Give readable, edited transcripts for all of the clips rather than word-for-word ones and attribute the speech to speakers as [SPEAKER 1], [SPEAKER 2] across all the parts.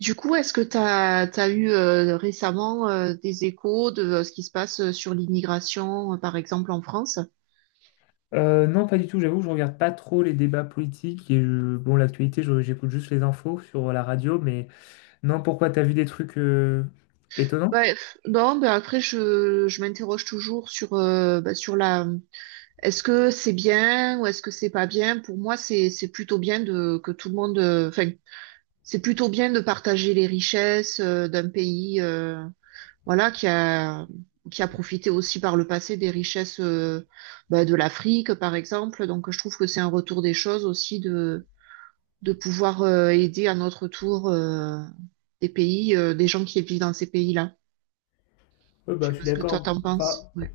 [SPEAKER 1] Du coup, est-ce que tu as, eu récemment, des échos de ce qui se passe sur l'immigration, par exemple en France?
[SPEAKER 2] Non, pas du tout. J'avoue je regarde pas trop les débats politiques. Et bon, l'actualité, j'écoute juste les infos sur la radio. Mais non, pourquoi t'as vu des trucs étonnants?
[SPEAKER 1] Ouais, pff, non, ben après je m'interroge toujours sur sur la est-ce que c'est bien ou est-ce que c'est pas bien? Pour moi, c'est plutôt bien de que tout le monde enfin c'est plutôt bien de partager les richesses d'un pays. Voilà, qui a profité aussi par le passé des richesses de l'Afrique, par exemple. Donc, je trouve que c'est un retour des choses aussi de pouvoir aider à notre tour des pays, des gens qui vivent dans ces pays-là.
[SPEAKER 2] Ouais,
[SPEAKER 1] Je
[SPEAKER 2] bah,
[SPEAKER 1] sais
[SPEAKER 2] je
[SPEAKER 1] pas
[SPEAKER 2] suis
[SPEAKER 1] ce que toi
[SPEAKER 2] d'accord.
[SPEAKER 1] t'en
[SPEAKER 2] Enfin,
[SPEAKER 1] penses. Ouais,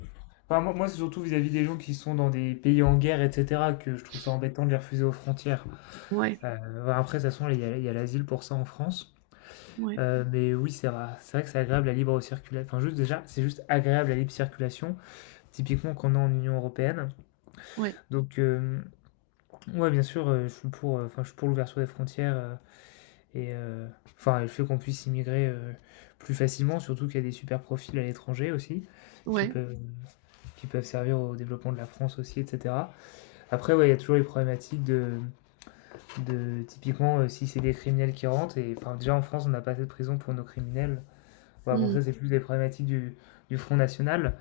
[SPEAKER 2] enfin, moi, moi, c'est surtout vis-à-vis des gens qui sont dans des pays en guerre, etc., que je trouve ça embêtant de les refuser aux frontières.
[SPEAKER 1] ouais,
[SPEAKER 2] Bah, après, de toute façon, il y a l'asile pour ça en France.
[SPEAKER 1] ouais,
[SPEAKER 2] Mais oui, c'est vrai, que c'est agréable la libre circulation. Enfin, juste déjà, c'est juste agréable la libre circulation, typiquement qu'on a en Union européenne.
[SPEAKER 1] ouais,
[SPEAKER 2] Donc, euh, Ouais, bien sûr, je suis pour, enfin, je suis pour l'ouverture des frontières, et enfin, le fait qu'on puisse immigrer, plus facilement, surtout qu'il y a des super profils à l'étranger aussi, qui
[SPEAKER 1] ouais,
[SPEAKER 2] peuvent qui peuvent servir au développement de la France aussi et cetera. Après, ouais, il y a toujours les problématiques de typiquement, si c'est des criminels qui rentrent et enfin, déjà en France, on n'a pas assez de prisons pour nos criminels. Ouais, bon, ça,
[SPEAKER 1] Hmm.
[SPEAKER 2] c'est plus des problématiques du Front national,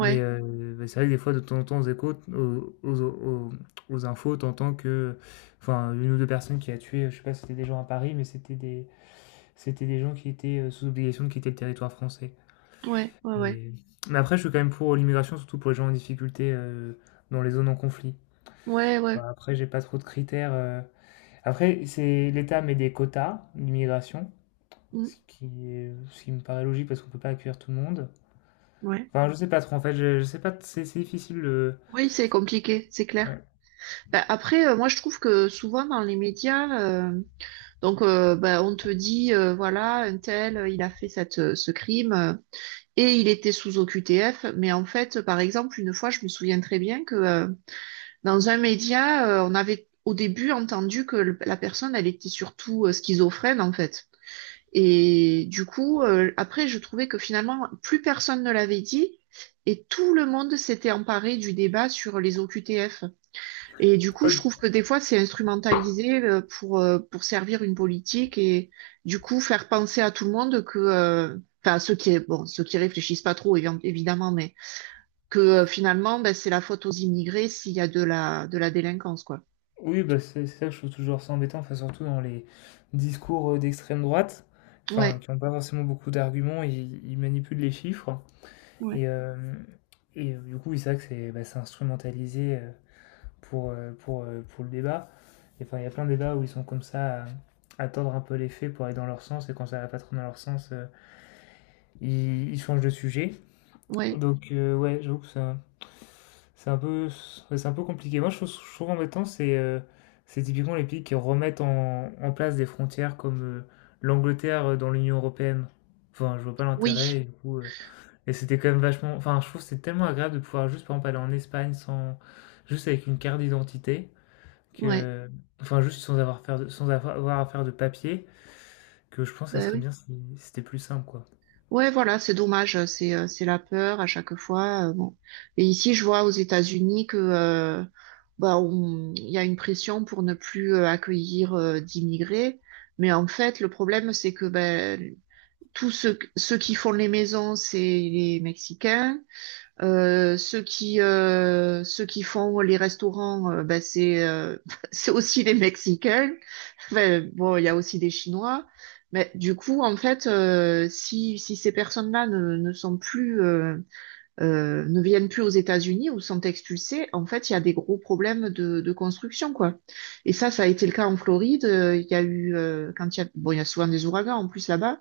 [SPEAKER 2] mais bah, c'est vrai que des fois, de temps en temps, aux échos, aux infos, tu que enfin, une ou 2 personnes qui a tué, je sais pas si c'était des gens à Paris, mais c'était des gens qui étaient, sous obligation de quitter le territoire français.
[SPEAKER 1] ouais, ouais, ouais,
[SPEAKER 2] Mais mais après, je suis quand même pour l'immigration, surtout pour les gens en difficulté, dans les zones en conflit.
[SPEAKER 1] ouais, ouais.
[SPEAKER 2] Bah, après, j'ai pas trop de critères, après, c'est l'État met des quotas d'immigration,
[SPEAKER 1] Hmm.
[SPEAKER 2] ce qui me paraît logique parce qu'on peut pas accueillir tout le monde.
[SPEAKER 1] Ouais.
[SPEAKER 2] Enfin, je sais pas trop, en fait, je sais pas, c'est difficile,
[SPEAKER 1] Oui, c'est compliqué, c'est clair.
[SPEAKER 2] ouais.
[SPEAKER 1] Bah, après, moi, je trouve que souvent dans les médias, donc, on te dit, voilà, un tel, il a fait ce crime, et il était sous OQTF. Mais en fait, par exemple, une fois, je me souviens très bien que dans un média, on avait au début entendu que la personne, elle était surtout schizophrène, en fait. Et du coup, après, je trouvais que finalement, plus personne ne l'avait dit et tout le monde s'était emparé du débat sur les OQTF. Et du coup,
[SPEAKER 2] Ouais,
[SPEAKER 1] je trouve que des fois, c'est instrumentalisé, pour servir une politique et du coup, faire penser à tout le monde que, enfin, ceux qui, bon, ceux qui réfléchissent pas trop, évidemment, mais que finalement, ben, c'est la faute aux immigrés s'il y a de la délinquance, quoi.
[SPEAKER 2] oui, bah, c'est ça que je trouve toujours ça embêtant, enfin, surtout dans les discours, d'extrême droite, enfin,
[SPEAKER 1] Ouais,
[SPEAKER 2] qui n'ont pas forcément beaucoup d'arguments, ils manipulent les chiffres et
[SPEAKER 1] ouais,
[SPEAKER 2] hem et du coup, oui, c'est vrai que c'est, bah, c'est instrumentalisé, pour le débat et enfin, il y a plein de débats où ils sont comme ça à tordre un peu les faits pour aller dans leur sens et quand ça va pas trop dans leur sens, ils changent de sujet
[SPEAKER 1] ouais,
[SPEAKER 2] donc, ouais, j'avoue que c'est un peu, ouais, c'est un peu compliqué. Moi, je trouve embêtant, c'est typiquement les pays qui remettent en place des frontières comme l'Angleterre dans l'Union européenne. Enfin, je vois pas
[SPEAKER 1] oui,
[SPEAKER 2] l'intérêt, et du coup, et c'était quand même vachement. Enfin, je trouve que c'est tellement agréable de pouvoir juste, par exemple, aller en Espagne sans, juste avec une carte d'identité,
[SPEAKER 1] ouais,
[SPEAKER 2] que, enfin, juste sans avoir, sans avoir à faire de papier, que je pense que ça
[SPEAKER 1] ben
[SPEAKER 2] serait
[SPEAKER 1] oui.
[SPEAKER 2] bien si c'était plus simple, quoi.
[SPEAKER 1] Ouais, voilà, c'est dommage, c'est la peur à chaque fois. Euh, bon. Et ici, je vois aux États-Unis que bah, il y a une pression pour ne plus accueillir d'immigrés, mais en fait, le problème, c'est que ben ceux qui font les maisons, c'est les Mexicains. Ceux qui font les restaurants, ben, c'est c'est aussi les Mexicains. Enfin, bon, il y a aussi des Chinois, mais du coup, en fait, si ces personnes-là ne sont plus, ne viennent plus aux États-Unis ou sont expulsées, en fait, il y a des gros problèmes de construction, quoi. Et ça a été le cas en Floride. Il y a eu, quand il y a, bon, il y a souvent des ouragans en plus là-bas.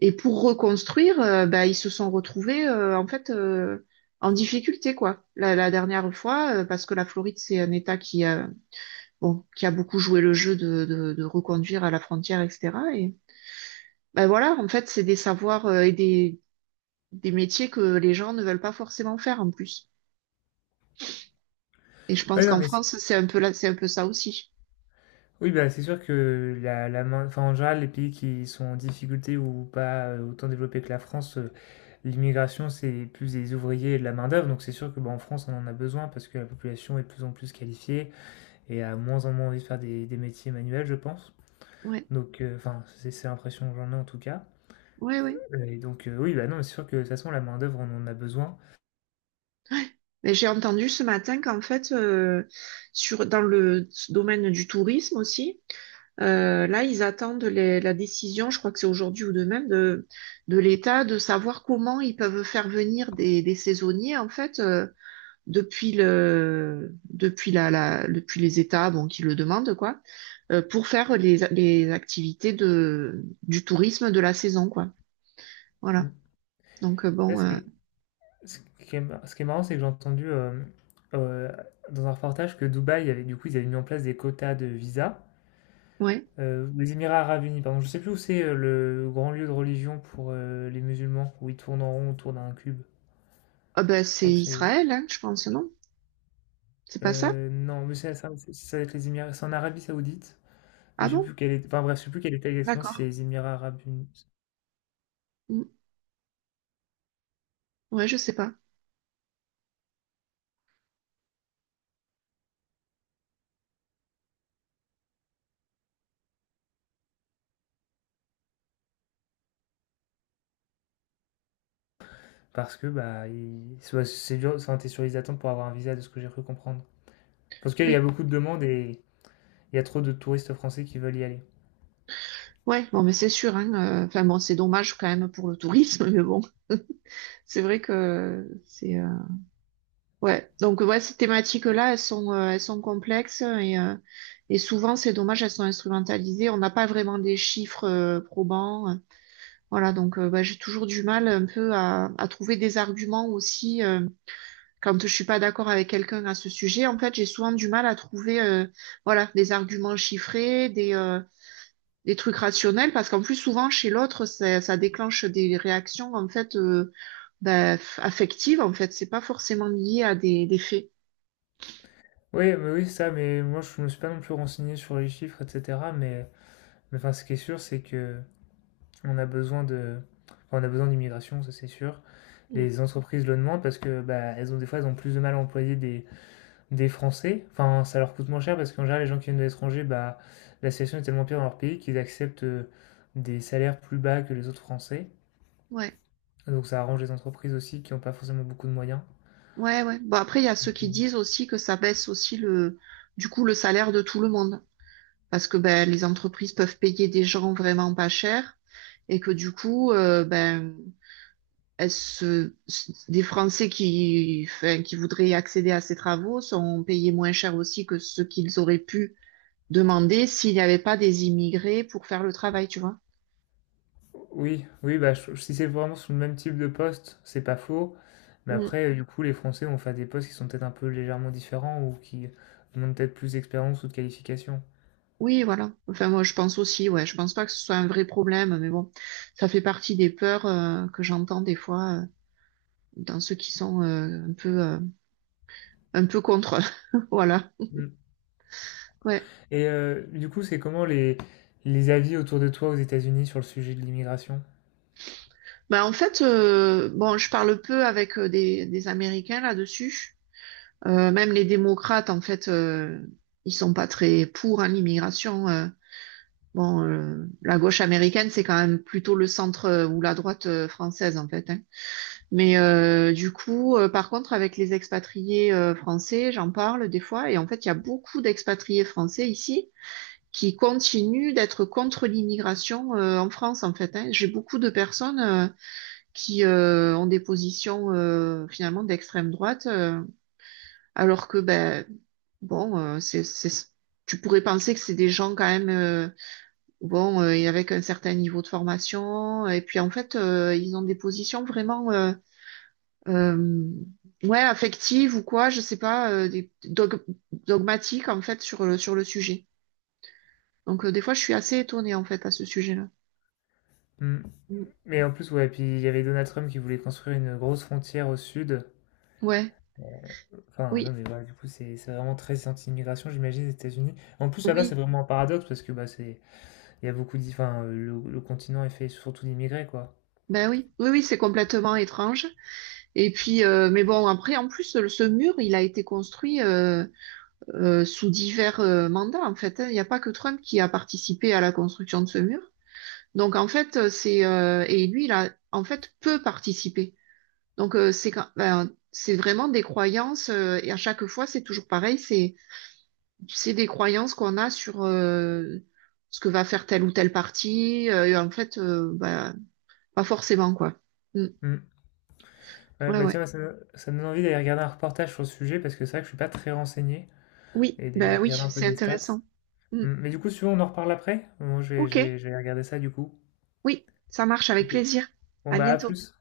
[SPEAKER 1] Et pour reconstruire, bah, ils se sont retrouvés, en fait, en difficulté, quoi. La dernière fois, parce que la Floride, c'est un État qui a bon, qui a beaucoup joué le jeu de reconduire à la frontière, etc. Et ben voilà, en fait, c'est des savoirs et des métiers que les gens ne veulent pas forcément faire en plus. Et je
[SPEAKER 2] Ah
[SPEAKER 1] pense
[SPEAKER 2] oui, non,
[SPEAKER 1] qu'en
[SPEAKER 2] mais
[SPEAKER 1] France, c'est un peu là, c'est un peu ça aussi.
[SPEAKER 2] oui, bah, c'est sûr que enfin, en général, les pays qui sont en difficulté ou pas autant développés que la France, l'immigration, c'est plus des ouvriers et de la main-d'œuvre. Donc, c'est sûr que bah, en France, on en a besoin parce que la population est de plus en plus qualifiée et a moins en moins envie de faire des métiers manuels, je pense.
[SPEAKER 1] Ouais,
[SPEAKER 2] Donc, enfin, c'est l'impression que j'en ai en tout cas.
[SPEAKER 1] ouais, ouais.
[SPEAKER 2] Et donc, oui, bah non, mais c'est sûr que de toute façon, la main-d'œuvre, on en a besoin.
[SPEAKER 1] Mais j'ai entendu ce matin qu'en fait, sur, dans le domaine du tourisme aussi, là, ils attendent la décision, je crois que c'est aujourd'hui ou demain, de l'État, de savoir comment ils peuvent faire venir des saisonniers, en fait, depuis le depuis la, la depuis les États bon qui le demandent quoi, pour faire les activités de du tourisme de la saison quoi, voilà.
[SPEAKER 2] Mm.
[SPEAKER 1] Donc
[SPEAKER 2] Là,
[SPEAKER 1] bon,
[SPEAKER 2] ce qui est marrant, c'est que j'ai entendu euh, dans un reportage que Dubaï, avait, du coup, ils avaient mis en place des quotas de visa.
[SPEAKER 1] ouais.
[SPEAKER 2] Les Émirats Arabes Unis, pardon. Je sais plus où c'est le grand lieu de religion pour les musulmans, où ils tournent en rond autour d'un cube.
[SPEAKER 1] Ah ben
[SPEAKER 2] Je
[SPEAKER 1] c'est
[SPEAKER 2] crois que c'est.
[SPEAKER 1] Israël hein, je pense non, c'est pas ça.
[SPEAKER 2] Non, mais c'est ça, ça va être les Émirats. C'est en Arabie Saoudite. Mais
[SPEAKER 1] Ah
[SPEAKER 2] je sais
[SPEAKER 1] bon.
[SPEAKER 2] plus quelle est. Enfin bref, je sais plus quelle était exactement si c'est
[SPEAKER 1] D'accord.
[SPEAKER 2] les Émirats Arabes Unis.
[SPEAKER 1] Mm. Ouais je sais pas.
[SPEAKER 2] Parce que bah, soit c'est dur, ça était sur les attentes pour avoir un visa, de ce que j'ai cru comprendre. Parce qu'il y a
[SPEAKER 1] Oui.
[SPEAKER 2] beaucoup de demandes et il y a trop de touristes français qui veulent y aller.
[SPEAKER 1] Ouais bon mais c'est sûr hein, enfin bon c'est dommage quand même pour le tourisme mais bon, c'est vrai que c'est ouais. Donc ouais, ces thématiques-là, elles sont complexes et souvent, c'est dommage, elles sont instrumentalisées. On n'a pas vraiment des chiffres probants. Voilà, donc bah, j'ai toujours du mal un peu à trouver des arguments aussi quand je suis pas d'accord avec quelqu'un à ce sujet. En fait, j'ai souvent du mal à trouver voilà, des arguments chiffrés, des trucs rationnels, parce qu'en plus, souvent, chez l'autre, ça déclenche des réactions en fait bah, affectives. En fait, c'est pas forcément lié à des faits.
[SPEAKER 2] Oui, mais oui, c'est ça, mais moi je me suis pas non plus renseigné sur les chiffres, etc. Mais enfin, ce qui est sûr, c'est que on a besoin de, enfin, on a besoin d'immigration, ça c'est sûr.
[SPEAKER 1] Mm.
[SPEAKER 2] Les entreprises le demandent parce que bah, elles ont des fois elles ont plus de mal à employer des Français. Enfin, ça leur coûte moins cher parce qu'en général les gens qui viennent de l'étranger, bah, la situation est tellement pire dans leur pays qu'ils acceptent des salaires plus bas que les autres Français.
[SPEAKER 1] Ouais.
[SPEAKER 2] Donc ça arrange les entreprises aussi qui n'ont pas forcément beaucoup de moyens.
[SPEAKER 1] Ouais, ouais. Bon, après, il y a ceux qui disent aussi que ça baisse aussi le, du coup, le salaire de tout le monde. Parce que ben, les entreprises peuvent payer des gens vraiment pas cher et que du coup, ben, elles se- des Français qui, enfin, qui voudraient accéder à ces travaux sont payés moins cher aussi que ce qu'ils auraient pu demander s'il n'y avait pas des immigrés pour faire le travail, tu vois.
[SPEAKER 2] Oui, oui, bah, si c'est vraiment sur le même type de poste, c'est pas faux. Mais
[SPEAKER 1] Mm.
[SPEAKER 2] après, du coup, les Français vont faire des postes qui sont peut-être un peu légèrement différents ou qui demandent peut-être plus d'expérience ou de qualification.
[SPEAKER 1] Oui, voilà. Enfin, moi, je pense aussi, ouais. Je pense pas que ce soit un vrai problème, mais bon, ça fait partie des peurs, que j'entends des fois. Dans ceux qui sont un peu contre. Voilà.
[SPEAKER 2] Mm.
[SPEAKER 1] Ouais.
[SPEAKER 2] Et du coup, c'est comment les avis autour de toi aux États-Unis sur le sujet de l'immigration?
[SPEAKER 1] Bah en fait, bon, je parle peu avec des Américains là-dessus. Même les démocrates, en fait, ils sont pas très pour hein, l'immigration. Bon, la gauche américaine, c'est quand même plutôt le centre ou la droite française, en fait, hein. Mais du coup, par contre, avec les expatriés français, j'en parle des fois, et en fait, il y a beaucoup d'expatriés français ici qui continuent d'être contre l'immigration en France, en fait, hein. J'ai beaucoup de personnes qui ont des positions finalement d'extrême droite, alors que ben bon, tu pourrais penser que c'est des gens quand même et avec un certain niveau de formation, et puis en fait ils ont des positions vraiment euh, ouais affectives ou quoi, je sais pas, dogmatiques en fait sur le sujet. Donc des fois je suis assez étonnée en fait à ce sujet-là.
[SPEAKER 2] Hmm. Mais en plus, ouais, puis il y avait Donald Trump qui voulait construire une grosse frontière au sud.
[SPEAKER 1] Ouais,
[SPEAKER 2] Euh, Enfin, non,
[SPEAKER 1] oui,
[SPEAKER 2] mais voilà, du coup, c'est vraiment très anti-immigration, j'imagine, les États-Unis. En plus, là-bas, c'est
[SPEAKER 1] oui,
[SPEAKER 2] vraiment un paradoxe parce que bah, c'est, il y a beaucoup d'i- enfin, le continent est fait surtout d'immigrés, quoi.
[SPEAKER 1] ben oui, oui, oui, c'est complètement étrange. Et puis, mais bon, après, en plus, ce mur, il a été construit sous divers mandats, en fait, hein. Il n'y a pas que Trump qui a participé à la construction de ce mur. Donc, en fait, c'est et lui, il a en fait peu participé. Donc, c'est quand, ben, c'est vraiment des croyances et à chaque fois, c'est toujours pareil. C'est des croyances qu'on a sur ce que va faire tel ou tel parti. Et en fait, ben, pas forcément, quoi. Mm.
[SPEAKER 2] Hmm. Ouais,
[SPEAKER 1] Ouais,
[SPEAKER 2] bah
[SPEAKER 1] ouais.
[SPEAKER 2] tiens, ça me donne envie d'aller regarder un reportage sur le sujet parce que c'est vrai que je suis pas très renseigné
[SPEAKER 1] Oui,
[SPEAKER 2] et d'aller
[SPEAKER 1] ben oui,
[SPEAKER 2] regarder un peu
[SPEAKER 1] c'est
[SPEAKER 2] des stats.
[SPEAKER 1] intéressant. Mm.
[SPEAKER 2] Hmm. Mais du coup, si tu veux, on en reparle après. Moi,
[SPEAKER 1] Ok,
[SPEAKER 2] je vais regarder ça du coup.
[SPEAKER 1] oui, ça marche avec
[SPEAKER 2] Ok.
[SPEAKER 1] plaisir.
[SPEAKER 2] Bon,
[SPEAKER 1] À
[SPEAKER 2] bah, à
[SPEAKER 1] bientôt.
[SPEAKER 2] plus.